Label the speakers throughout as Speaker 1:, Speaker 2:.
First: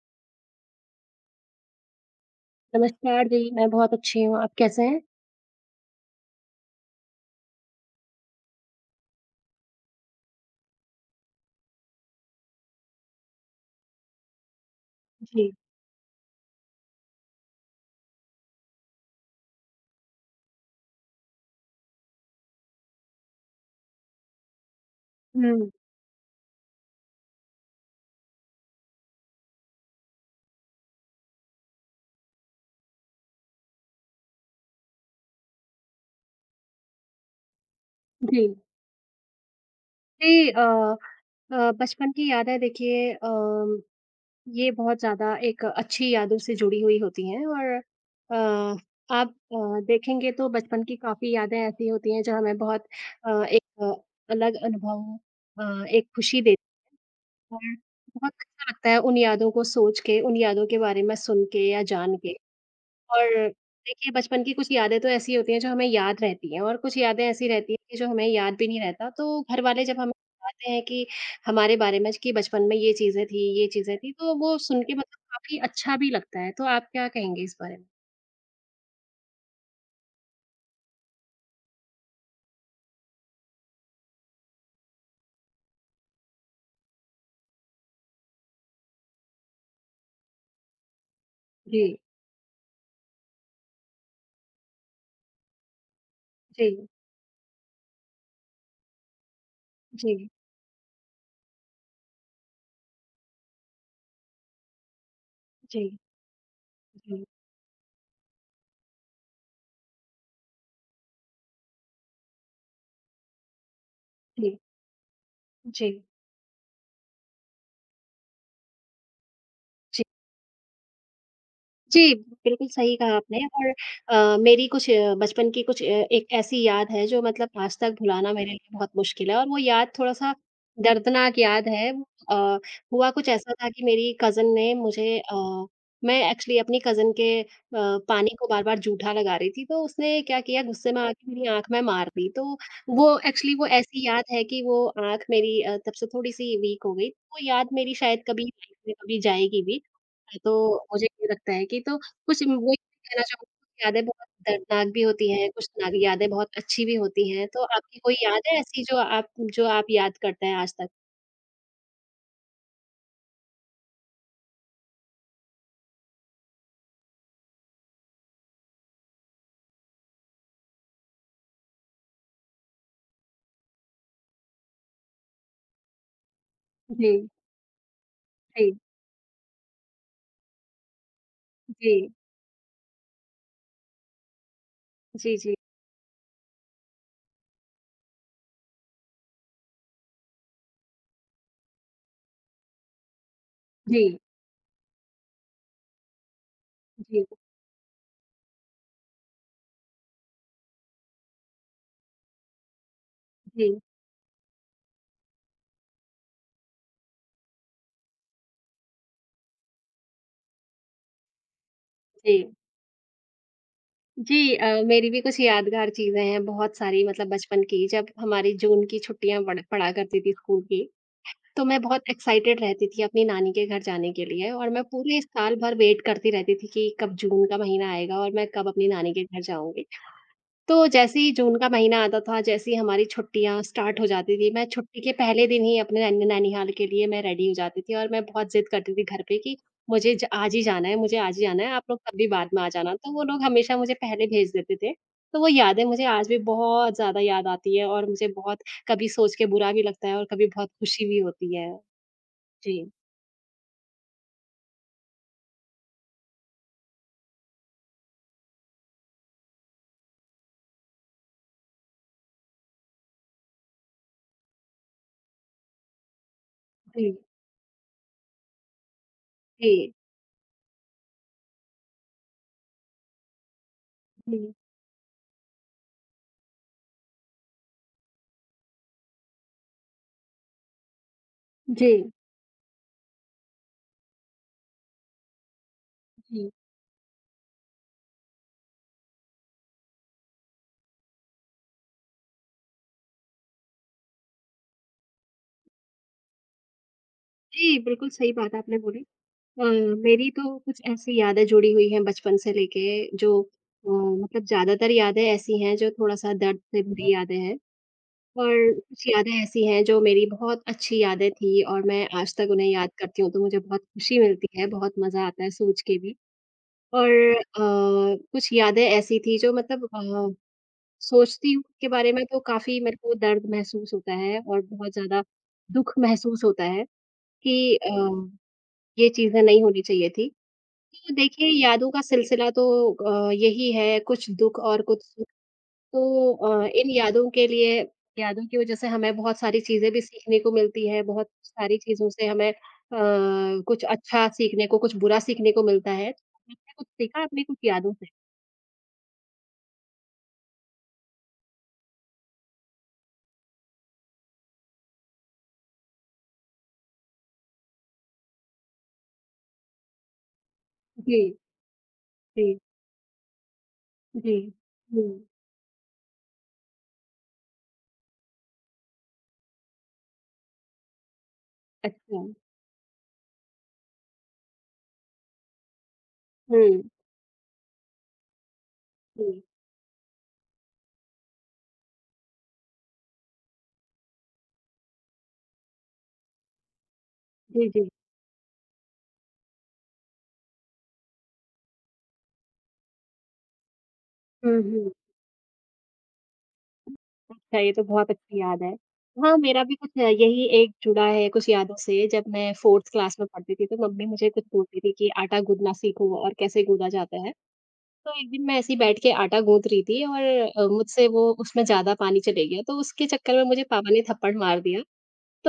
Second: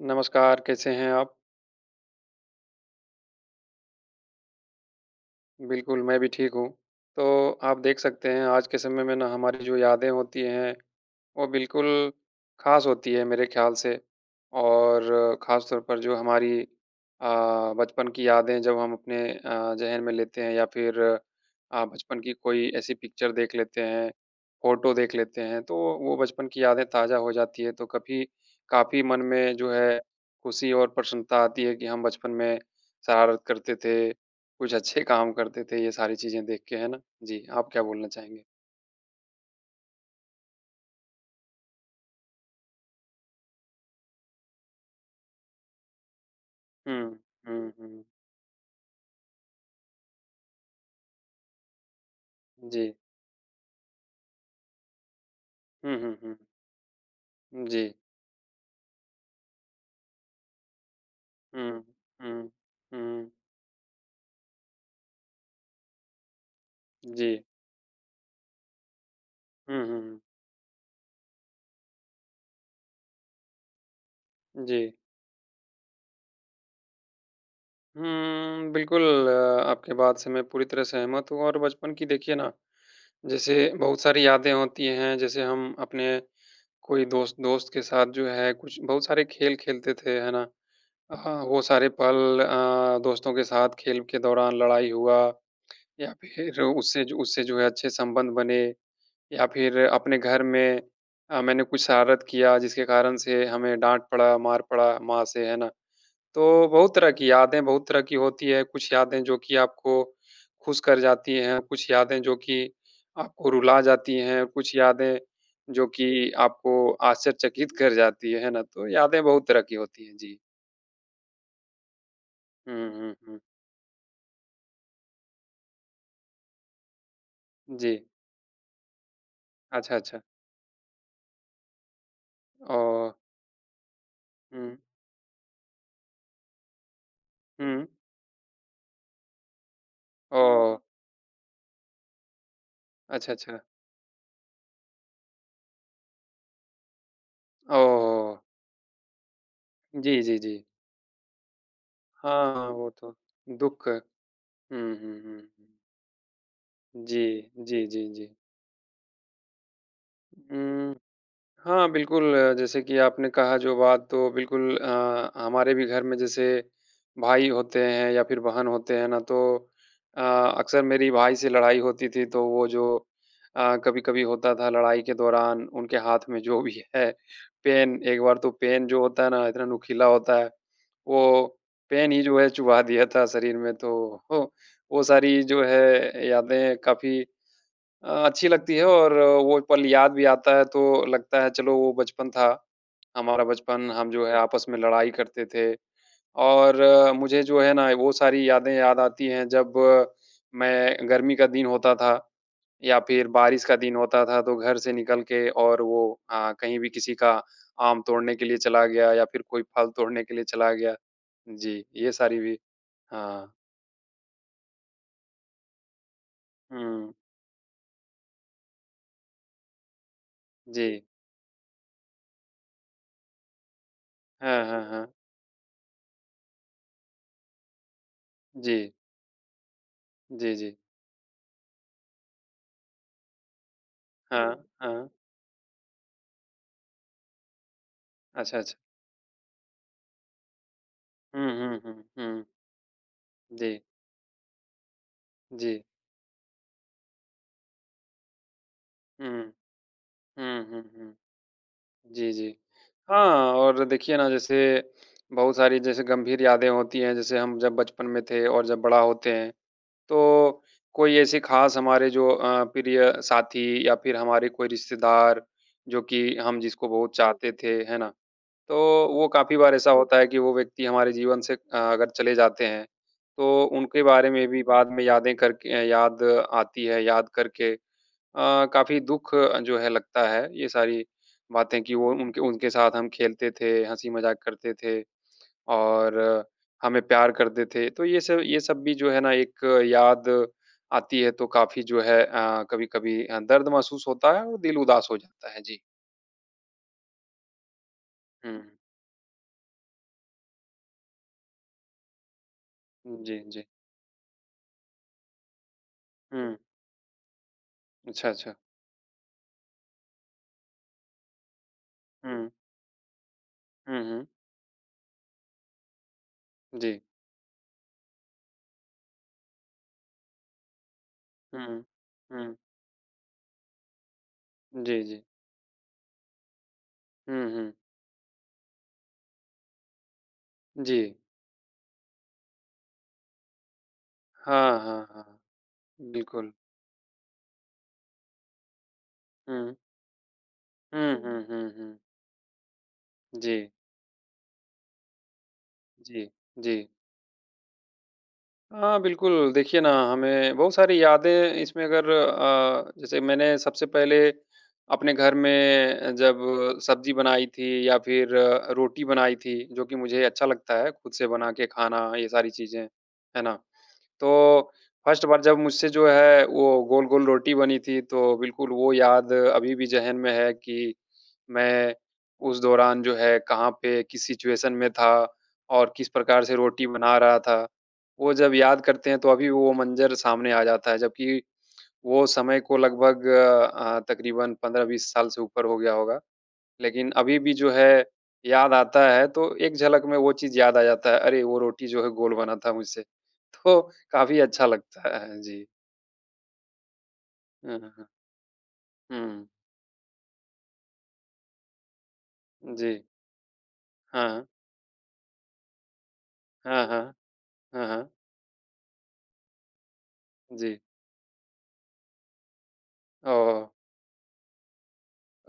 Speaker 1: नमस्कार, कैसे हैं आप?
Speaker 2: नमस्कार जी, मैं बहुत अच्छी हूँ, आप कैसे हैं?
Speaker 1: बिल्कुल, मैं भी ठीक हूँ। तो आप देख सकते हैं आज के समय में ना हमारी जो यादें होती हैं वो बिल्कुल ख़ास होती है, मेरे ख़्याल से। और
Speaker 2: जी।
Speaker 1: ख़ासतौर पर जो हमारी अ, बचपन की यादें जब हम अपने अ, ज़ेहन में लेते हैं या फिर अ, बचपन की कोई ऐसी पिक्चर देख लेते हैं, फोटो देख लेते हैं,
Speaker 2: हुँ।
Speaker 1: तो वो वो बचपन की यादें ताज़ा हो जाती है, तो कभी काफ़ी मन में जो है खुशी और प्रसन्नता आती है कि हम बचपन में शरारत करते थे, कुछ अच्छे काम करते थे, ये सारी चीज़ें देख के है ना? जी, आप क्या बोलना चाहेंगे?
Speaker 2: जी। जी, अ अ, बचपन की यादें देखिए अ, ये बहुत ज़्यादा एक अच्छी यादों से जुड़ी हुई
Speaker 1: हुँ।
Speaker 2: होती हैं
Speaker 1: हुँ,
Speaker 2: और
Speaker 1: हुँ।
Speaker 2: अ आप अ, देखेंगे तो बचपन की काफ़ी यादें ऐसी होती हैं जो हमें बहुत
Speaker 1: जी।
Speaker 2: अ, एक अलग अनुभव हाँ
Speaker 1: हुँ,
Speaker 2: एक
Speaker 1: हुँ, हुँ।
Speaker 2: खुशी देत हैं।
Speaker 1: जी।
Speaker 2: बहुत अच्छा लगता है उन यादों को सोच के, उन यादों के बारे में सुन के या
Speaker 1: हुँ।
Speaker 2: जान के।
Speaker 1: हुँ।
Speaker 2: और
Speaker 1: हुँ।
Speaker 2: देखिए बचपन की कुछ यादें तो, ऐसी होती हैं जो हमें याद रहती हैं और कुछ यादें
Speaker 1: जी।
Speaker 2: ऐसी रहती हैं कि, जो हमें याद भी नहीं रहता तो घर
Speaker 1: हुँ,
Speaker 2: वाले जब
Speaker 1: हुँ,
Speaker 2: हमें
Speaker 1: हुँ।
Speaker 2: बताते हैं कि हमारे बारे में कि बचपन में ये चीज़ें थी, ये चीज़ें थी। तो, वो सुन के
Speaker 1: जी।
Speaker 2: मतलब काफ़ी अच्छा भी लगता है, तो आप क्या कहेंगे इस बारे में?
Speaker 1: हुँ, बिल्कुल आपकी बात से मैं पूरी तरह सहमत हूँ और बचपन की देखिए ना जैसे बहुत सारी यादें होती हैं, जैसे हम अपने कोई दोस्त दोस्त के साथ जो है कुछ बहुत सारे खेल खेलते थे है ना। अ, वो सारे
Speaker 2: जी।
Speaker 1: पल अ, दोस्तों के साथ खेल के दौरान लड़ाई हुआ या फिर
Speaker 2: जी।
Speaker 1: उससे जो उससे जो है, अच्छे संबंध बने। या फिर अपने
Speaker 2: जी।
Speaker 1: घर में अ, मैंने कुछ शरारत किया जिसके कारण से हमें डाँट पड़ा, मार पड़ा माँ से, है ना?
Speaker 2: जी।
Speaker 1: तो बहुत तरह
Speaker 2: जी।
Speaker 1: की यादें बहुत तरह की होती है, कुछ यादें जो कि आपको खुश कर जाती हैं, कुछ यादें जो कि आपको रुला जाती हैं,
Speaker 2: जी।
Speaker 1: कुछ यादें जो
Speaker 2: जी।
Speaker 1: कि आपको आश्चर्यचकित कर जाती है, है ना? तो यादें बहुत तरह की
Speaker 2: जी।
Speaker 1: होती हैं। जी।
Speaker 2: जी, बिल्कुल
Speaker 1: हुँ,
Speaker 2: सही कहा
Speaker 1: हुँ,
Speaker 2: आपने
Speaker 1: हुँ।
Speaker 2: और अ, मेरी कुछ अ, बचपन की कुछ अ, एक ऐसी याद है जो मतलब आज तक
Speaker 1: जी।
Speaker 2: भुलाना मेरे लिए बहुत मुश्किल है और वो याद
Speaker 1: अच्छा, अच्छा।
Speaker 2: थोड़ा-सा दर्दनाक याद है। अ, हुआ
Speaker 1: ओह!
Speaker 2: कुछ ऐसा था कि मेरी कज़िन ने
Speaker 1: हुँ।
Speaker 2: मुझे अ, मैं एक्चुअली अपनी कज़िन के अ,
Speaker 1: हुँ।
Speaker 2: पानी को बार-बार जूठा लगा रही थी तो उसने क्या किया
Speaker 1: ओह!
Speaker 2: गुस्से में आकर मेरी आँख में मार दी। तो वो
Speaker 1: अच्छा,
Speaker 2: एक्चुअली
Speaker 1: अच्छा।
Speaker 2: वो ऐसी याद है कि वो, आँख मेरी अ, तब से थोड़ी-सी वीक हो गई वो याद
Speaker 1: ओह,
Speaker 2: मेरी शायद
Speaker 1: हो!
Speaker 2: कभी लाइफ़ में कभी जाएगी भी
Speaker 1: जी, जी,
Speaker 2: तो
Speaker 1: जी।
Speaker 2: मुझे ये लगता है कि तो कुछ
Speaker 1: हाँ,
Speaker 2: वही
Speaker 1: वो तो
Speaker 2: कहना चाहूँगी
Speaker 1: दुःख।
Speaker 2: यादें बहुत दर्दनाक
Speaker 1: हुँ,
Speaker 2: भी
Speaker 1: हुँ,
Speaker 2: होती
Speaker 1: हुँ।
Speaker 2: हैं, कुछ सारी यादें बहुत अच्छी भी होती हैं,
Speaker 1: जी।
Speaker 2: तो
Speaker 1: जी,
Speaker 2: आपकी
Speaker 1: जी,
Speaker 2: कोई
Speaker 1: जी।
Speaker 2: याद है ऐसी जो आप जो आप याद करते हैं आज तक?
Speaker 1: हुँ। हाँ, बिल्कुल अ, जैसे कि आपने कहा जो बात तो बिल्कुल अ अ, हमारे भी घर में जैसे भाई होते हैं या फिर बहन होते हैं ना तो अ, अक्सर मेरी भाई से लड़ाई होती थी तो वो जो अ, कभी-कभी होता था लड़ाई के दौरान उनके हाथ में जो भी है।
Speaker 2: जी।
Speaker 1: पेन एक बार तो
Speaker 2: सही।
Speaker 1: पेन जो होता है ना इतना नुकीला होता है वो पेन
Speaker 2: जी।
Speaker 1: ही जो है चुभा दिया था शरीर में तो वो
Speaker 2: जी,
Speaker 1: सारी
Speaker 2: जी।
Speaker 1: जो है यादें काफ़ी अ, अच्छी लगती है और अ, वो पल याद भी आता है तो लगता है चलो वो बचपन था। हमारा बचपन हम
Speaker 2: जी।
Speaker 1: जो है आपस में लड़ाई करते थे और
Speaker 2: जी।
Speaker 1: मुझे जो है ना वो सारी यादें याद आती हैं, जब मैं गर्मी का दिन होता था या फिर बारिश
Speaker 2: जी।
Speaker 1: का दिन होता था। तो घर से निकल के और वो हाँ, कहीं भी किसी का आम तोड़ने के लिए चला गया या फिर कोई फल तोड़ने के लिए चला गया। जी, ये सारी
Speaker 2: जी।
Speaker 1: भी हाँ।
Speaker 2: जी अ, मेरी भी कुछ यादगार चीज़ें हैं, बहुत सारी
Speaker 1: हुँ।
Speaker 2: मतलब बचपन की जब हमारी जून की छुट्टियाँ पड़ पड़ा करती थी स्कूल की,
Speaker 1: जी।
Speaker 2: तो मैं बहुत एक्साइटेड रहती थी अपनी नानी के घर जाने के लिए
Speaker 1: हाँ,
Speaker 2: और मैं
Speaker 1: हाँ, हाँ।
Speaker 2: पूरे साल भर वेट करती रहती थी कि, कब जून का महीना आएगा और मैं कब अपनी
Speaker 1: जी।
Speaker 2: नानी के घर जाऊँगी।
Speaker 1: जी, जी।
Speaker 2: तो जैसे ही जून का महीना आता था, जैसे ही हमारी छुट्टियाँ स्टार्ट हो जाती थी।
Speaker 1: हाँ।
Speaker 2: मैं छुट्टी
Speaker 1: हाँ।
Speaker 2: के पहले दिन ही अपने नै नैनीहाल के लिए मैं रेडी हो जाती थी और मैं बहुत
Speaker 1: अच्छा,
Speaker 2: ज़िद
Speaker 1: अच्छा।
Speaker 2: करती थी घर पे कि, मुझे ज आज ही जाना है, मुझे आज ही
Speaker 1: हुँ,
Speaker 2: जाना है
Speaker 1: हुँ,
Speaker 2: आप लोग
Speaker 1: हुँ,
Speaker 2: कभी
Speaker 1: हुँ।
Speaker 2: बाद में आ जाना। तो वो लोग हमेशा
Speaker 1: जी।
Speaker 2: मुझे पहले भेज देते थे, तो वो
Speaker 1: जी।
Speaker 2: यादें मुझे आज भी बहुत ज़्यादा याद आती है और मुझे बहुत कभी
Speaker 1: हुँ।
Speaker 2: सोच के बुरा भी लगता है और कभी
Speaker 1: हुँ,
Speaker 2: बहुत
Speaker 1: हुँ,
Speaker 2: खुशी
Speaker 1: हुँ।
Speaker 2: भी होती है।
Speaker 1: जी, जी।
Speaker 2: जी।
Speaker 1: हाँ, और देखिए ना जैसे बहुत सारी जैसे गंभीर यादें होती हैं, जैसे हम जब बचपन में थे और जब बड़ा होते हैं। तो कोई ऐसी ख़ास हमारे जो अ, प्रिय साथी या फिर हमारे कोई रिश्तेदार जो कि हम जिसको बहुत
Speaker 2: जी।
Speaker 1: चाहते थे, है ना? तो वो काफ़ी बार ऐसा
Speaker 2: जी।
Speaker 1: होता है कि वो व्यक्ति हमारे जीवन से अ अगर चले जाते हैं तो उनके बारे में
Speaker 2: हुँ।
Speaker 1: भी बाद में यादें करके याद आती है, याद करके अ, काफ़ी दुःख जो है लगता है ये सारी बातें की वो
Speaker 2: जी।
Speaker 1: उनके उनके साथ हम खेलते थे, हँसी मजाक करते थे और
Speaker 2: जी।
Speaker 1: हमें प्यार करते थे। तो ये सब ये सब भी जो है ना एक याद आती है तो काफ़ी जो है अ, कभी-कभी अ, दर्द महसूस होता है और दिल उदास हो जाता है। जी।
Speaker 2: जी। बिल्कुल, सही बात है
Speaker 1: हुँ।
Speaker 2: आपने बोली अ, मेरी तो कुछ ऐसी यादें जुड़ी हुई हैं बचपन से लेके
Speaker 1: उ, जी,
Speaker 2: जो
Speaker 1: जी।
Speaker 2: अ, मतलब ज़्यादातर यादें ऐसी हैं जो थोड़ा-सा
Speaker 1: हुँ।
Speaker 2: दर्द से भरी यादें हैं।
Speaker 1: अच्छा,
Speaker 2: और
Speaker 1: अच्छा।
Speaker 2: कुछ यादें ऐसी हैं जो मेरी बहुत अच्छी यादें थी और मैं आज तक
Speaker 1: हुँ।
Speaker 2: उन्हें याद करती हूँ, तो मुझे बहुत
Speaker 1: हुँ,
Speaker 2: खुशी
Speaker 1: हुँ।
Speaker 2: मिलती है, बहुत मज़ा आता है सोच के भी।
Speaker 1: जी।
Speaker 2: और अ, कुछ यादें ऐसी थी जो मतलब अ, सोचती हूँ
Speaker 1: हुँ।
Speaker 2: के बारे में तो
Speaker 1: हुँ।
Speaker 2: काफ़ी मेरे को दर्द महसूस होता है और बहुत
Speaker 1: जी,
Speaker 2: ज़्यादा
Speaker 1: जी।
Speaker 2: दुःख महसूस होता है
Speaker 1: हुँ, हुँ।
Speaker 2: कि अम ये चीज़ें नहीं होनी चाहिए थी। तो
Speaker 1: जी।
Speaker 2: देखिए यादों का सिलसिला तो अ, यही है, कुछ दुःख
Speaker 1: हाँ,
Speaker 2: और कुछ
Speaker 1: हाँ,
Speaker 2: सुख।
Speaker 1: हाँ।
Speaker 2: तो
Speaker 1: बिल्कुल।
Speaker 2: अ, इन यादों के लिए यादों की वज़ह से हमें बहुत सारी
Speaker 1: हुँ।
Speaker 2: चीज़ें भी सीखने को मिलती हैं,
Speaker 1: हुँ,
Speaker 2: बहुत
Speaker 1: हुँ, हुँ,
Speaker 2: सारी
Speaker 1: हुँ।
Speaker 2: चीज़ों से हमें अ,
Speaker 1: जी।
Speaker 2: कुछ अच्छा सीखने को, कुछ बुरा सीखने को मिलता है।
Speaker 1: जी।
Speaker 2: आपने कुछ
Speaker 1: जी।
Speaker 2: सीखा है, अपनी कुछ यादों से?
Speaker 1: हाँ बिल्कुल, देखिए ना हमें बहुत सारी यादें इसमें अगर अ, जैसे मैंने सबसे पहले अपने घर में जब सब्जी बनाई थी या फिर रोटी बनाई थी जो कि मुझे अच्छा लगता है खुद से
Speaker 2: जी।
Speaker 1: बना के खाना ये सारी
Speaker 2: जी।
Speaker 1: चीज़ें, है ना?
Speaker 2: जी।
Speaker 1: तो
Speaker 2: जी।
Speaker 1: फर्स्ट बार जब मुझसे जो है वो गोल-गोल रोटी बनी थी, तो बिल्कुल वो याद अभी भी ज़ेहन में है कि मैं
Speaker 2: अच्छा।
Speaker 1: उस दौरान जो है कहाँ पे किस सिचुएशन में था और किस प्रकार से रोटी
Speaker 2: हुँ।
Speaker 1: बना रहा था। वो जब याद करते हैं तो
Speaker 2: जी।
Speaker 1: अभी वो मंजर सामने आ जाता है। जबकि वो समय को लगभग अ, तकरीबन 15-20 साल से ऊपर हो गया होगा। लेकिन अभी भी
Speaker 2: जी,
Speaker 1: जो
Speaker 2: जी।
Speaker 1: है, याद आता है तो एक झलक में वो चीज याद आ जाता है। अरे! वो रोटी जो है गोल बना था मुझसे तो काफ़ी
Speaker 2: हुँ,
Speaker 1: अच्छा
Speaker 2: हुँ।
Speaker 1: लगता है। जी। अ,
Speaker 2: ये तो
Speaker 1: हाँ, हाँ।
Speaker 2: बहुत अच्छी याद है। हाँ,
Speaker 1: हुँ।
Speaker 2: मेरा भी कुछ यही एक जुड़ा है, कुछ यादों से। जब मैं 4th
Speaker 1: जी।
Speaker 2: क्लास में पढ़ती थी तो मम्मी मुझे कुछ
Speaker 1: हाँ।
Speaker 2: बोलती थी, कि आटा गूँथना सीखो और कैसे
Speaker 1: हाँ,
Speaker 2: गूँथा
Speaker 1: हाँ।
Speaker 2: जाता है।
Speaker 1: हाँ, हाँ।
Speaker 2: तो एक दिन मैं ऐसे ही बैठ के आटा गूँथ रही थी और अ,
Speaker 1: जी।
Speaker 2: मुझसे वो उसमें ज़्यादा पानी चले गया, तो उसके चक्कर में मुझे
Speaker 1: ओह!
Speaker 2: पापा ने थप्पड़ मार दिया।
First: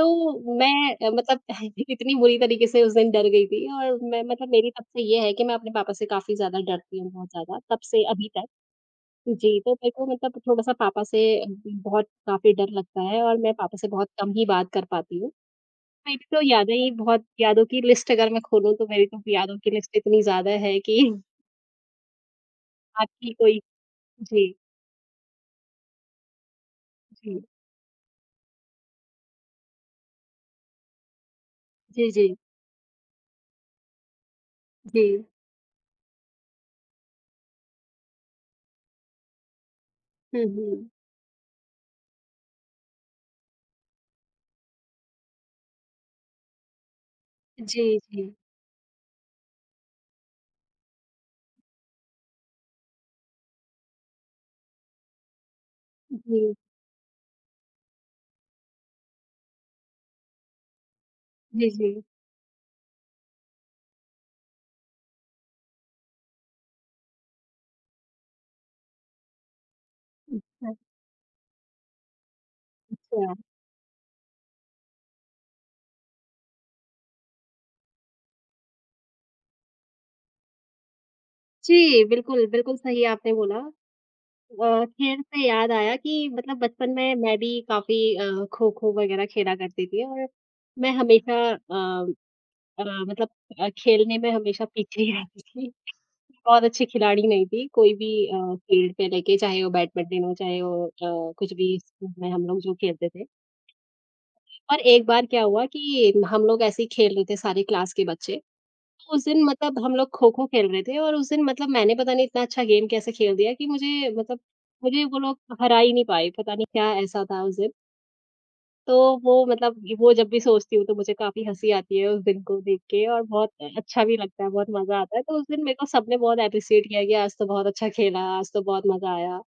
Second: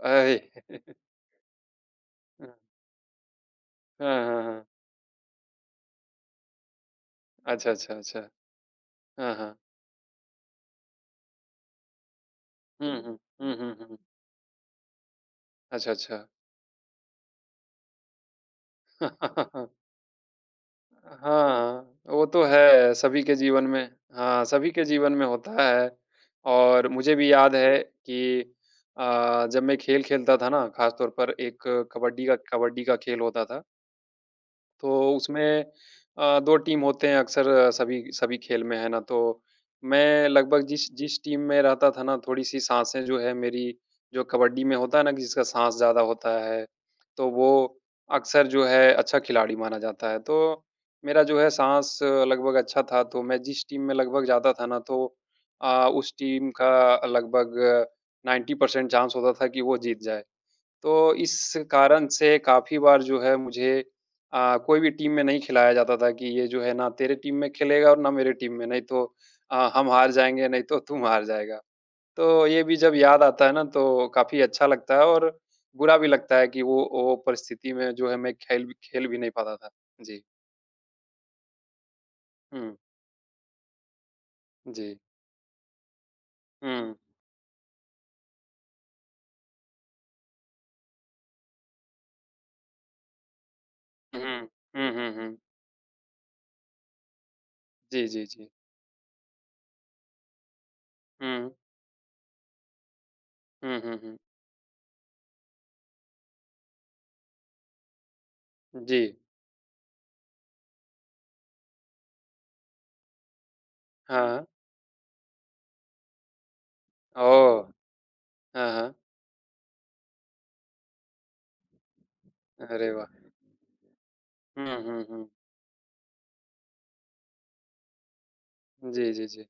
Speaker 1: अरे!
Speaker 2: मैं अ, मतलब अह, इतनी बुरी
Speaker 1: हाँ।
Speaker 2: तरीके से उस दिन डर गई थी और मैं
Speaker 1: हाँ, हाँ,
Speaker 2: मतलब
Speaker 1: हाँ।
Speaker 2: मेरी तब से ये है कि मैं अपने पापा से काफ़ी ज़्यादा डरती हूँ बहुत ज़्यादा,
Speaker 1: अच्छा,
Speaker 2: तब
Speaker 1: अच्छा,
Speaker 2: से अभी
Speaker 1: अच्छा।
Speaker 2: तक
Speaker 1: हाँ, हाँ।
Speaker 2: जी। तो मेरे को मतलब थोड़ा-सा पापा से अभी भी बहुत काफ़ी डर लगता
Speaker 1: हुँ, हुँ।
Speaker 2: है और मैं
Speaker 1: हुँ,
Speaker 2: पापा
Speaker 1: हुँ,
Speaker 2: से
Speaker 1: हुँ।
Speaker 2: बहुत कम ही बात कर पाती हूँ।
Speaker 1: अच्छा,
Speaker 2: मेरी
Speaker 1: अच्छा।
Speaker 2: तो यादें ही बहुत यादों की लिस्ट अगर मैं खोलूँ तो मेरी तो यादों की लिस्ट इतनी ज़्यादा है कि
Speaker 1: हाँ, वो तो है सभी
Speaker 2: आपकी
Speaker 1: के
Speaker 2: कोई
Speaker 1: जीवन में हाँ,
Speaker 2: जी।
Speaker 1: सभी के जीवन में होता है। और मुझे भी
Speaker 2: जी।
Speaker 1: याद है कि अ, जब मैं खेल खेलता था ना ख़ासतौर पर एक
Speaker 2: जी,
Speaker 1: कबड्डी
Speaker 2: जी।
Speaker 1: का कबड्डी का खेल होता था। तो
Speaker 2: जी।
Speaker 1: उसमें अ, 2 टीम होते हैं अक्सर सभी सभी खेल में है ना तो मैं
Speaker 2: हुँ,
Speaker 1: लगभग
Speaker 2: हुँ।
Speaker 1: जिस जिस टीम में रहता था ना थोड़ी-सी साँसें जो है मेरी जो कबड्डी में होता है ना जिसका साँस ज़्यादा होता है, तो वो
Speaker 2: जी, जी।
Speaker 1: अक्सर जो है अच्छा खिलाड़ी माना जाता है। तो मेरा जो है साँस लगभग अच्छा था तो मैं जिस टीम में लगभग जाता था ना तो अ, उस टीम
Speaker 2: जी।
Speaker 1: का लगभग 90 परसेंट चांस होता था कि वो जीत जाए। तो इस
Speaker 2: जी, जी।
Speaker 1: कारण से काफ़ी बार जो है मुझे अ, कोई भी टीम में नहीं खिलाया जाता था कि, ये जो है ना तेरे टीम में खेलेगा और ना मेरे टीम में, नहीं तो अ, हम हार जाएँगे, नहीं
Speaker 2: अच्छा।
Speaker 1: तो तुम हार जाएगा। तो ये भी जब याद
Speaker 2: अच्छा।
Speaker 1: आता है ना तो काफ़ी अच्छा लगता है और बुरा भी लगता है कि वो वो परिस्थिति में जो है मैं खेल भी खेल भी नहीं पाता था। जी।
Speaker 2: जी। बिल्कुल, बिल्कुल
Speaker 1: हुँ।
Speaker 2: सही आपने बोला अ,
Speaker 1: जी।
Speaker 2: खेल से याद आया कि मतलब बचपन
Speaker 1: हुँ।
Speaker 2: में मैं भी काफ़ी अ, खो-खो वग़ैरह खेला करती थी और मैं हमेशा अ अ, मतलब अ, खेलने में
Speaker 1: हुँ।
Speaker 2: हमेशा
Speaker 1: हुँ,
Speaker 2: पीछे ही
Speaker 1: हुँ, हुँ।
Speaker 2: आती थी। बहुत अच्छी खिलाड़ी नहीं थी कोई
Speaker 1: जी,
Speaker 2: भी
Speaker 1: जी, जी।
Speaker 2: अ, फ़ील्ड पे लेके चाहे वो बैडमिंटन हो, चाहे वो अ, कुछ
Speaker 1: हुँ।
Speaker 2: भी स्कूल में हम लोग जो खेलते थे।
Speaker 1: हुँ, हुँ, हुँ।
Speaker 2: और एक बार क्या हुआ कि हम लोग ऐसे ही खेल रहे थे सारे क्लास के बच्चे तो
Speaker 1: जी।
Speaker 2: उस दिन मतलब हम लोग खो-खो खेल रहे थे। और उस दिन मतलब मैंने पता नहीं इतना अच्छा गेम कैसे खेल दिया, कि मुझे मतलब
Speaker 1: हाँ।
Speaker 2: मुझे वो लोग हरा ही नहीं पाएँ। पता नहीं क्या ऐसा था उस दिन।
Speaker 1: ओह! हाँ,
Speaker 2: तो
Speaker 1: हाँ।
Speaker 2: वो मतलब वो जब भी सोचती हूँ, तो मुझे काफ़ी हँसी आती है उस दिन को देख
Speaker 1: अरे,
Speaker 2: के
Speaker 1: वाह!
Speaker 2: और बहुत अच्छा भी लगता है, बहुत
Speaker 1: हुँ,
Speaker 2: मज़ा
Speaker 1: हुँ,
Speaker 2: आता है।
Speaker 1: हुँ।
Speaker 2: तो उस दिन मेरे को सबने बहुत एप्रिशिएट किया है कि आज तो बहुत अच्छा खेला, आज तो बहुत
Speaker 1: जी,
Speaker 2: मज़ा
Speaker 1: जी,
Speaker 2: आया।
Speaker 1: जी।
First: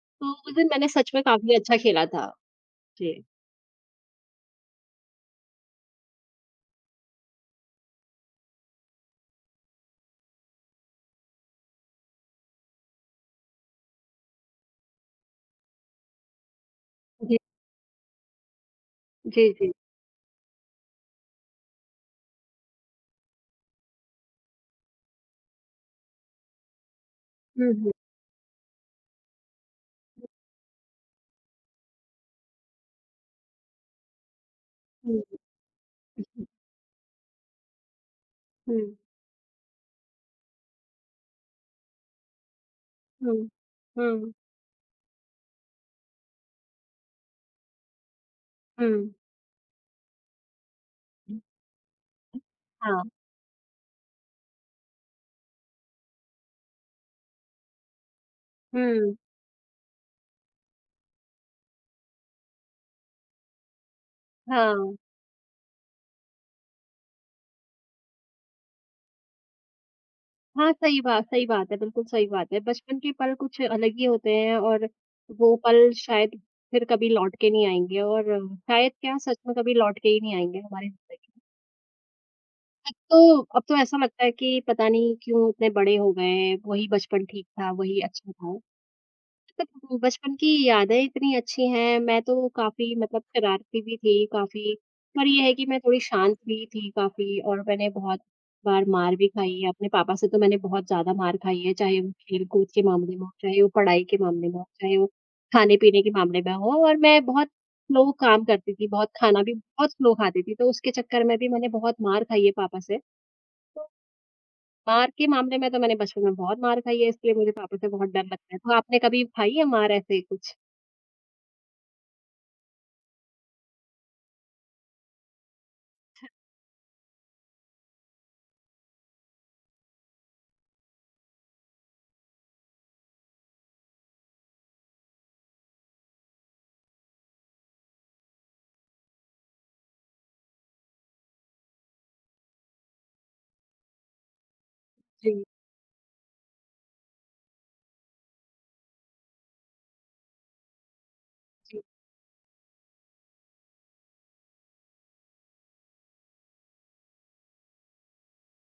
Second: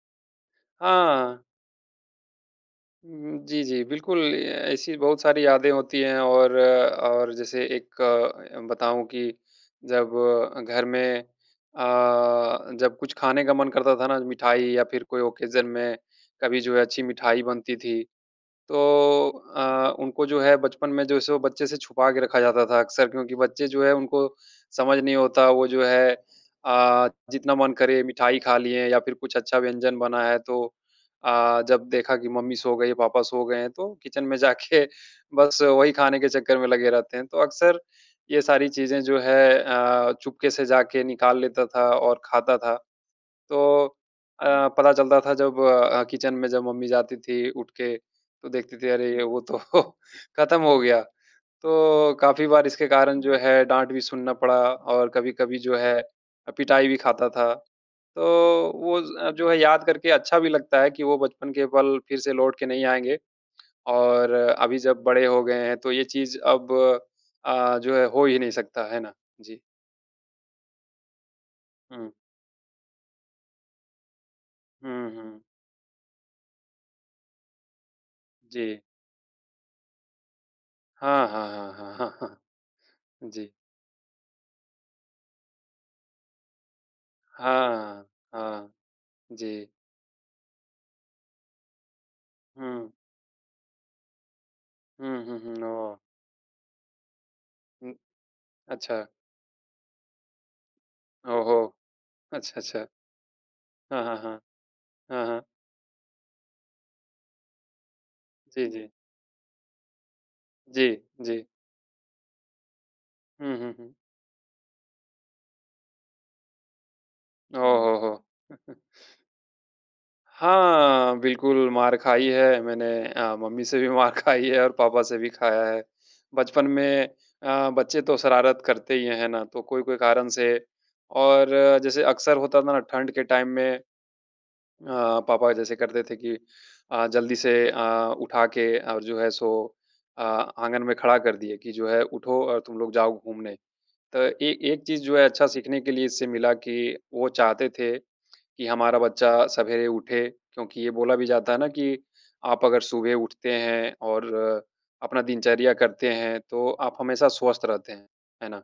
Speaker 2: तो उस दिन मैंने सच में
Speaker 1: हाँ।
Speaker 2: काफ़ी अच्छा खेला था। जी।
Speaker 1: उहुँ, जी, जी। बिल्कुल ए ऐसी बहुत सारी यादें होती हैं और, और जैसे एक बताऊँ कि जब घर में अ, जब कुछ खाने का मन करता था ना मिठाई या फिर कोई ऑकेज़न में कभी जो है अच्छी
Speaker 2: जी।
Speaker 1: मिठाई बनती थी। तो
Speaker 2: जी, जी।
Speaker 1: अ, उनको जो है बचपन में जो सो बच्चे से छुपा के रखा जाता था अक्सर क्योंकि बच्चे जो है उनको समझ नहीं होता वो जो है अ, जितना
Speaker 2: हुँ,
Speaker 1: मन
Speaker 2: हुँ।
Speaker 1: करें मिठाई खा लिए या फिर कुछ अच्छा व्यंजन बना है, तो अ, जब देखा कि मम्मी सो गईं, पापा सो गए हैं तो किचन में जाके
Speaker 2: हुँ,
Speaker 1: बस वही खाने के
Speaker 2: हुँ।
Speaker 1: चक्कर में लगे रहते हैं। तो अक्सर ये सारी
Speaker 2: हुँ।
Speaker 1: चीज़ें जो है अ, चुपके से जाके निकाल लेता था और खाता था।
Speaker 2: हुँ,
Speaker 1: तो
Speaker 2: हाँ।
Speaker 1: अ, पता चलता था जब किचन में जब मम्मी जाती थी उठ के तो देखती थी
Speaker 2: हुँ।
Speaker 1: अरे! वो तो खत्म हो गया।
Speaker 2: हुँ।
Speaker 1: तो काफ़ी बार इसके
Speaker 2: हाँ।
Speaker 1: कारण जो है, डाँट भी सुनना पड़ा और कभी-कभी जो है अ, पिटाई भी खाता था। तो वो
Speaker 2: हुँ।
Speaker 1: ज जो है याद करके अच्छा भी लगता है, कि वो बचपन के पल फिर से लौट के नहीं आएँगे। और अभी
Speaker 2: हाँ।
Speaker 1: जब बड़े हो गए हैं तो ये चीज़ अब अ, जो है हो ही नहीं सकता है ना? जी।
Speaker 2: हाँ, सही बात सही बात है, बिल्कुल
Speaker 1: हुँ।
Speaker 2: सही बात है। बचपन के पल कुछ अलग ही होते हैं और
Speaker 1: हुँ, हुँ।
Speaker 2: वो पल शायद फिर कभी लौट के नहीं आएँगे और
Speaker 1: जी।
Speaker 2: शायद क्या सच में कभी लौट के ही नहीं आएँगे हमारी ज़िंदगी में।
Speaker 1: हाँ, हाँ, हाँ, हाँ।
Speaker 2: अब तो
Speaker 1: जी।
Speaker 2: अब तो ऐसा लगता है कि पता नहीं क्यों इतने बड़े हो गए हैं, वही बचपन ठीक था, वही
Speaker 1: हाँ।
Speaker 2: अच्छा था।
Speaker 1: हाँ। जी।
Speaker 2: [unintelligible] बचपन की यादें इतनी अच्छी हैं। मैं तो
Speaker 1: हुँ।
Speaker 2: काफ़ी मतलब शरारती भी थी काफ़ी
Speaker 1: हुँ,
Speaker 2: पर
Speaker 1: हुँ,
Speaker 2: ये है
Speaker 1: हुँ।
Speaker 2: कि मैं
Speaker 1: ओह!
Speaker 2: थोड़ी शांत हुई थी काफ़ी और मैंने
Speaker 1: उम,
Speaker 2: बहुत बार
Speaker 1: अच्छा।
Speaker 2: मार भी खाई है। अपने पापा से तो मैंने बहुत ज़्यादा मार
Speaker 1: ओहो।
Speaker 2: खाई है, चाहे वो
Speaker 1: अच्छा,
Speaker 2: खेल-कूद के
Speaker 1: अच्छा।
Speaker 2: मामले में हो, चाहे वो
Speaker 1: हाँ,
Speaker 2: पढ़ाई के
Speaker 1: हाँ, हाँ।
Speaker 2: मामले में हो, चाहे वो
Speaker 1: हाँ, हाँ।
Speaker 2: खाने-पीने के मामले में हो और मैं बहुत स्लो काम
Speaker 1: जी,
Speaker 2: करती थी
Speaker 1: जी।
Speaker 2: बहुत, खाना भी बहुत स्लो खाती थी तो
Speaker 1: जी।
Speaker 2: उसके चक्कर में
Speaker 1: जी।
Speaker 2: भी मैंने बहुत मार खाई है पापा से।
Speaker 1: हुँ, हुँ,
Speaker 2: तो
Speaker 1: हुँ।
Speaker 2: मार के मामले में तो मैंने बचपन में बहुत मार खाई है, इसलिए मुझे
Speaker 1: ओह
Speaker 2: पापा से
Speaker 1: हो,
Speaker 2: बहुत डर
Speaker 1: हो!
Speaker 2: लगता है, तो आपने कभी खाई है मार ऐसे कुछ?
Speaker 1: हाँ, बिल्कुल मार खाई है मैंने अ, मम्मी से भी मार खाई है और पापा से भी खाया है। बचपन में अ, बच्चे तो शरारत करते ही है, हैं ना, तो कोई-कोई कारण से और जैसे अक्सर होता था ना ठंड के टाइम में अ, पापा जैसे करते थे कि अ, जल्दी से अ, उठा के और जो है सो अ आँगन में खड़ा कर दिए कि जो है उठो और तुम लोग जाओ घूमने। तो ए एक चीज़ जो है
Speaker 2: जी।
Speaker 1: अच्छा सीखने के लिए इससे मिला कि, वो चाहते थे कि हमारा बच्चा सवेरे उठे क्योंकि ये बोला भी जाता है ना
Speaker 2: जी।
Speaker 1: कि आप अगर सुबह उठते हैं और अपना दिनचर्या करते हैं, तो आप हमेशा स्वस्थ रहते हैं। है ना?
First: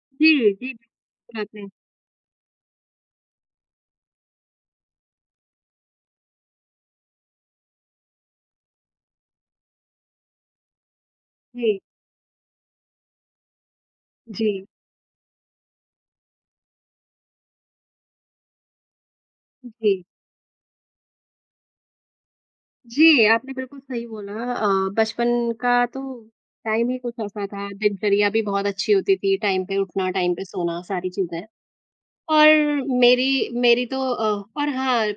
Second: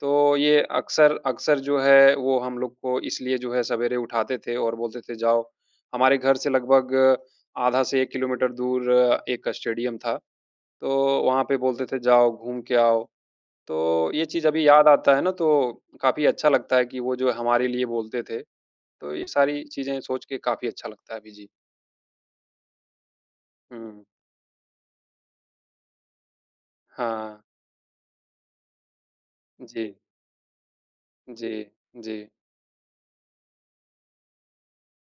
Speaker 1: तो
Speaker 2: जी,
Speaker 1: ये
Speaker 2: जी, जी।
Speaker 1: अक्सर, अक्सर
Speaker 2: [unintelligible]
Speaker 1: जो है वो हम लोग को इसलिए जो है सवेरे उठाते थे और बोलते थे जाओ हमारे घर से लगभग आधा से 1 किलोमीटर दूर एक स्टेडियम था, तो वहाँ पे
Speaker 2: जी।
Speaker 1: बोलते थे, जाओ घूम के आओ। तो ये चीज़
Speaker 2: जी।
Speaker 1: अभी याद आता है ना, तो काफ़ी अच्छा लगता है कि वो जो हमारे लिए बोलते थे, तो ये सारी चीज़ें
Speaker 2: जी।
Speaker 1: सोच के काफ़ी अच्छा लगता है अभी, जी।
Speaker 2: जी, आपने बिल्कुल
Speaker 1: हुँ।
Speaker 2: सही बोला अ, बचपन का तो टाइम ही कुछ
Speaker 1: हाँ।
Speaker 2: ऐसा था। दिनचर्या भी बहुत अच्छी होती थी, टाइम पे
Speaker 1: जी।
Speaker 2: उठना, टाइम पे सोना सारी चीज़ें।
Speaker 1: जी, जी।
Speaker 2: और मेरी मेरी तो अ और हाँ अ,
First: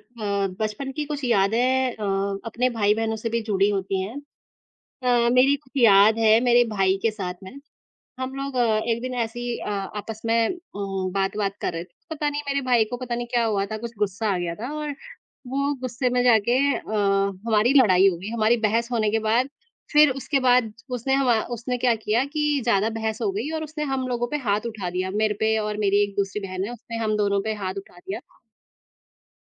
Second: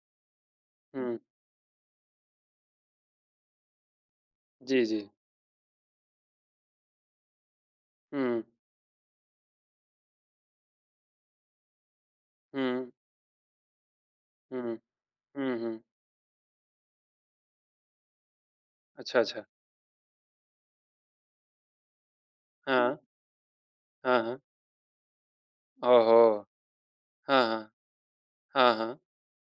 Speaker 2: बचपन की
Speaker 1: हुँ।
Speaker 2: कुछ यादें अ अपने भाई-बहनों से भी जुड़ी होती हैं।
Speaker 1: जी, जी।
Speaker 2: अ, मेरी कुछ याद है मेरे भाई के साथ है, हम
Speaker 1: हुँ।
Speaker 2: लोग अ, एक दिन ऐसी ही अ आपस में अ, बात-वात कर रहे थे, पता नहीं मेरे भाई
Speaker 1: हुँ।
Speaker 2: को पता नहीं क्या हुआ था, कुछ गुस्सा आ गया था
Speaker 1: हुँ।
Speaker 2: और
Speaker 1: हुँ,
Speaker 2: वो
Speaker 1: हुँ।
Speaker 2: गुस्से में जाके अ, हमारी लड़ाई हो गई। हमारी बहस होने के
Speaker 1: अच्छा, अच्छा।
Speaker 2: बाद फिर उसके बाद उसने हमा उसने क्या किया कि ज़्यादा
Speaker 1: हाँ।
Speaker 2: बहस हो गई और उसने हम
Speaker 1: हाँ,
Speaker 2: लोगों पे
Speaker 1: हाँ।
Speaker 2: हाथ उठा दिया, मेरे पे और मेरी
Speaker 1: ओह
Speaker 2: एक
Speaker 1: हो!
Speaker 2: दूसरी बहन है, उसने हम दोनों
Speaker 1: हाँ,
Speaker 2: पे
Speaker 1: हाँ।
Speaker 2: हाथ उठा दिया।
Speaker 1: हाँ, हाँ।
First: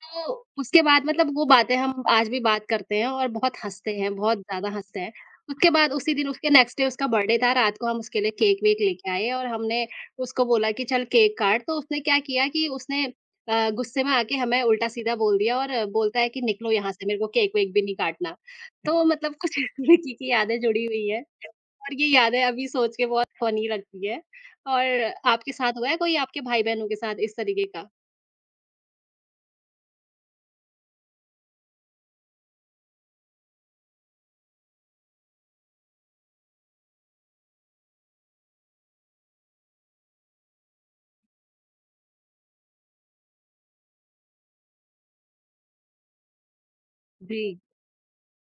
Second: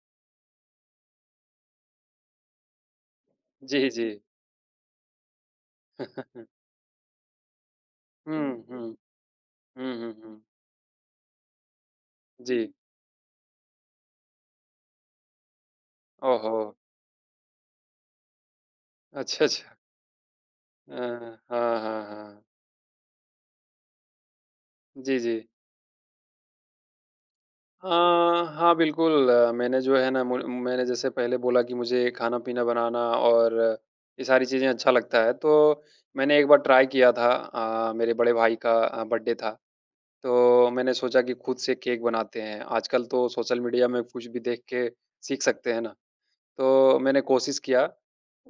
Speaker 2: तो उसके बाद मतलब वो बातें हम आज भी बात करते हैं और बहुत
Speaker 1: जी,
Speaker 2: हँसते हैं,
Speaker 1: जी।
Speaker 2: बहुत ज़्यादा हँसते हैं। उसके बाद उसी दिन उसके नेक्स्ट डे उसका बर्थडे था, रात को हम उसके लिए
Speaker 1: हुँ,
Speaker 2: केक-वेक
Speaker 1: हुँ।
Speaker 2: लेके आए और हमने
Speaker 1: हुँ, हुँ, हुँ।
Speaker 2: उसको बोला कि चल केक काट, तो उसने क्या किया कि
Speaker 1: जी।
Speaker 2: उसने अ, गुस्से में आके हमें उल्टा-सीधा बोल दिया और बोलता है
Speaker 1: ओह
Speaker 2: कि निकलो
Speaker 1: हो!
Speaker 2: यहाँ से, मेरे को केक-वेक भी नहीं काटना तो मतलब
Speaker 1: अच्छा,
Speaker 2: कुछ
Speaker 1: अच्छा।
Speaker 2: विक्की की यादें जुड़ी
Speaker 1: अ,
Speaker 2: हुई हैं
Speaker 1: हाँ। हाँ,
Speaker 2: और
Speaker 1: हाँ,
Speaker 2: ये यादें
Speaker 1: हाँ।
Speaker 2: अभी सोच के बहुत फ़नी लगती है और
Speaker 1: जी, जी।
Speaker 2: आपके साथ हुआ है कोई आपके भाई-बहनों के साथ इस तरीक़े
Speaker 1: अ,
Speaker 2: का?
Speaker 1: हाँ बिल्कुल, मैंने जो है ना मु मैंने जैसे पहले बोला कि मुझे खाना-पीना बनाना और ये सारी चीज़ें अच्छा लगता है। तो मैंने एक बार ट्राई किया था अ, मेरे बड़े भाई का अ, बर्थडे था। तो मैंने सोचा कि खुद से केक बनाते हैं, आजकल तो सोशल मीडिया में कुछ भी देख के सीख सकते है ना? तो मैंने कोशिश
Speaker 2: जी।
Speaker 1: किया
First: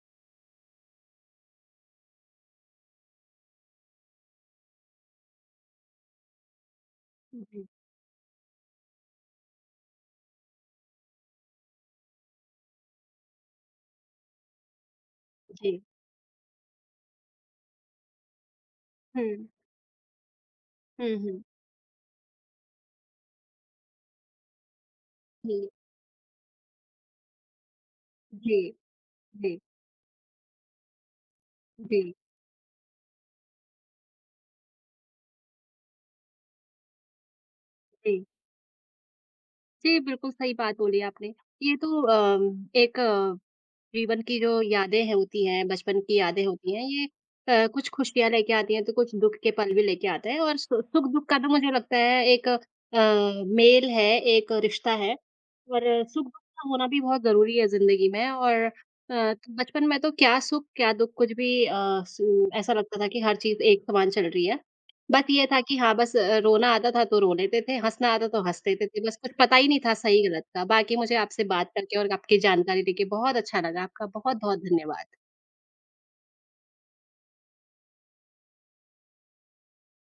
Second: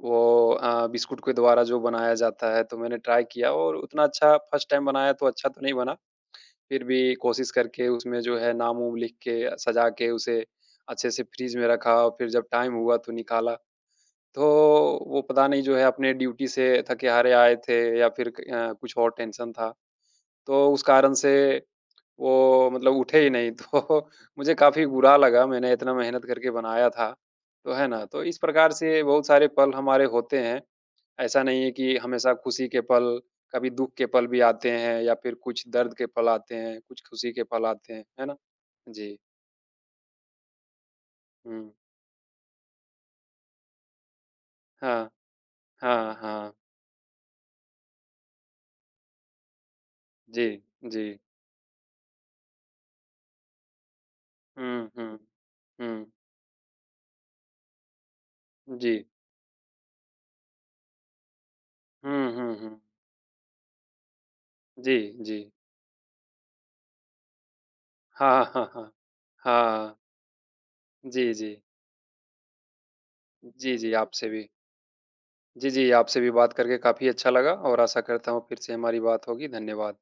Speaker 1: वो अ, बिस्कुट के द्वारा जो बनाया जाता है तो मैंने ट्राई किया और उतना अच्छा फर्स्ट टाइम बनाया तो अच्छा तो नहीं बना, फिर भी
Speaker 2: उ
Speaker 1: कोशिश
Speaker 2: जी।
Speaker 1: करके उसमें जो है नाम-वुम लिख के सज़ा के उसे, अच्छे से फ़्रिज़ में रखा और फिर जब टाइम हुआ तो निकाला। तो वो पता नहीं जो है
Speaker 2: जी।
Speaker 1: अपने ड्यूटी से थके हारे आए थे या फिर क अ, कुछ और
Speaker 2: हुँ।
Speaker 1: टेंशन था तो उस कारण
Speaker 2: हुँ,
Speaker 1: से
Speaker 2: हुँ।
Speaker 1: वो मतलब उठे ही नहीं तो मुझे काफ़ी बुरा लगा,
Speaker 2: जी।
Speaker 1: मैंने इतना मेहनत करके बनाया था तो है ना? तो इस
Speaker 2: जी,
Speaker 1: प्रकार से बहुत सारे
Speaker 2: जी।
Speaker 1: पल हमारे होते हैं, ऐसा नहीं है कि
Speaker 2: जी।
Speaker 1: हमेशा खुशी के पल, कभी दुःख के पल भी आते हैं या फिर कुछ दर्द के पल आते हैं, कुछ खुशी के पल आते हैं,
Speaker 2: जी।
Speaker 1: है ना? जी।
Speaker 2: जी, बिल्कुल, सही बात बोली आपने।
Speaker 1: हुँ।
Speaker 2: ये तो अ, एक जीवन की जो
Speaker 1: हाँ।
Speaker 2: यादें होती हैं, बचपन
Speaker 1: हाँ,
Speaker 2: की यादें
Speaker 1: हाँ।
Speaker 2: होती हैं, ये अ, कुछ खुशियाँ लेके आती हैं तो कुछ दुःख के पल भी लेके आते हैं और
Speaker 1: जी,
Speaker 2: सु
Speaker 1: जी।
Speaker 2: सुख-दुःख का तो मुझे लगता है एक अ, मेल है, एक
Speaker 1: हुँ,
Speaker 2: रिश्ता है
Speaker 1: हुँ।
Speaker 2: और
Speaker 1: हुँ।
Speaker 2: सुख-दुःख का होना भी बहुत ज़रूरी है ज़िंदगी में और अ,
Speaker 1: जी।
Speaker 2: तो बचपन में तो क्या सुख? क्या दुःख? कुछ भी अ,
Speaker 1: हुँ,
Speaker 2: सु
Speaker 1: हुँ,
Speaker 2: ऐसा
Speaker 1: हुँ।
Speaker 2: लगता था कि हर चीज़ एक समान चल रही है।
Speaker 1: जी,
Speaker 2: बाकी ये
Speaker 1: जी।
Speaker 2: था कि हाँ, बस रोना आता था तो रो लेते थे, हँसना आता तो
Speaker 1: हाँ,
Speaker 2: हँस
Speaker 1: हाँ,
Speaker 2: देते
Speaker 1: हाँ।
Speaker 2: थे, बस कुछ पता ही नहीं था
Speaker 1: हाँ।
Speaker 2: सही-गलत का। बाकी मुझे
Speaker 1: जी,
Speaker 2: आपसे
Speaker 1: जी।
Speaker 2: बात करके और आपकी जानकारी देके बहुत अच्छा
Speaker 1: जी,
Speaker 2: लगा,
Speaker 1: जी,
Speaker 2: आपका
Speaker 1: आपसे भी
Speaker 2: बहुत-बहुत धन्यवाद।
Speaker 1: जी, जी, आपसे भी बात करके काफ़ी अच्छा लगा और आशा करता हूँ फिर से हमारी बात होगी। धन्यवाद।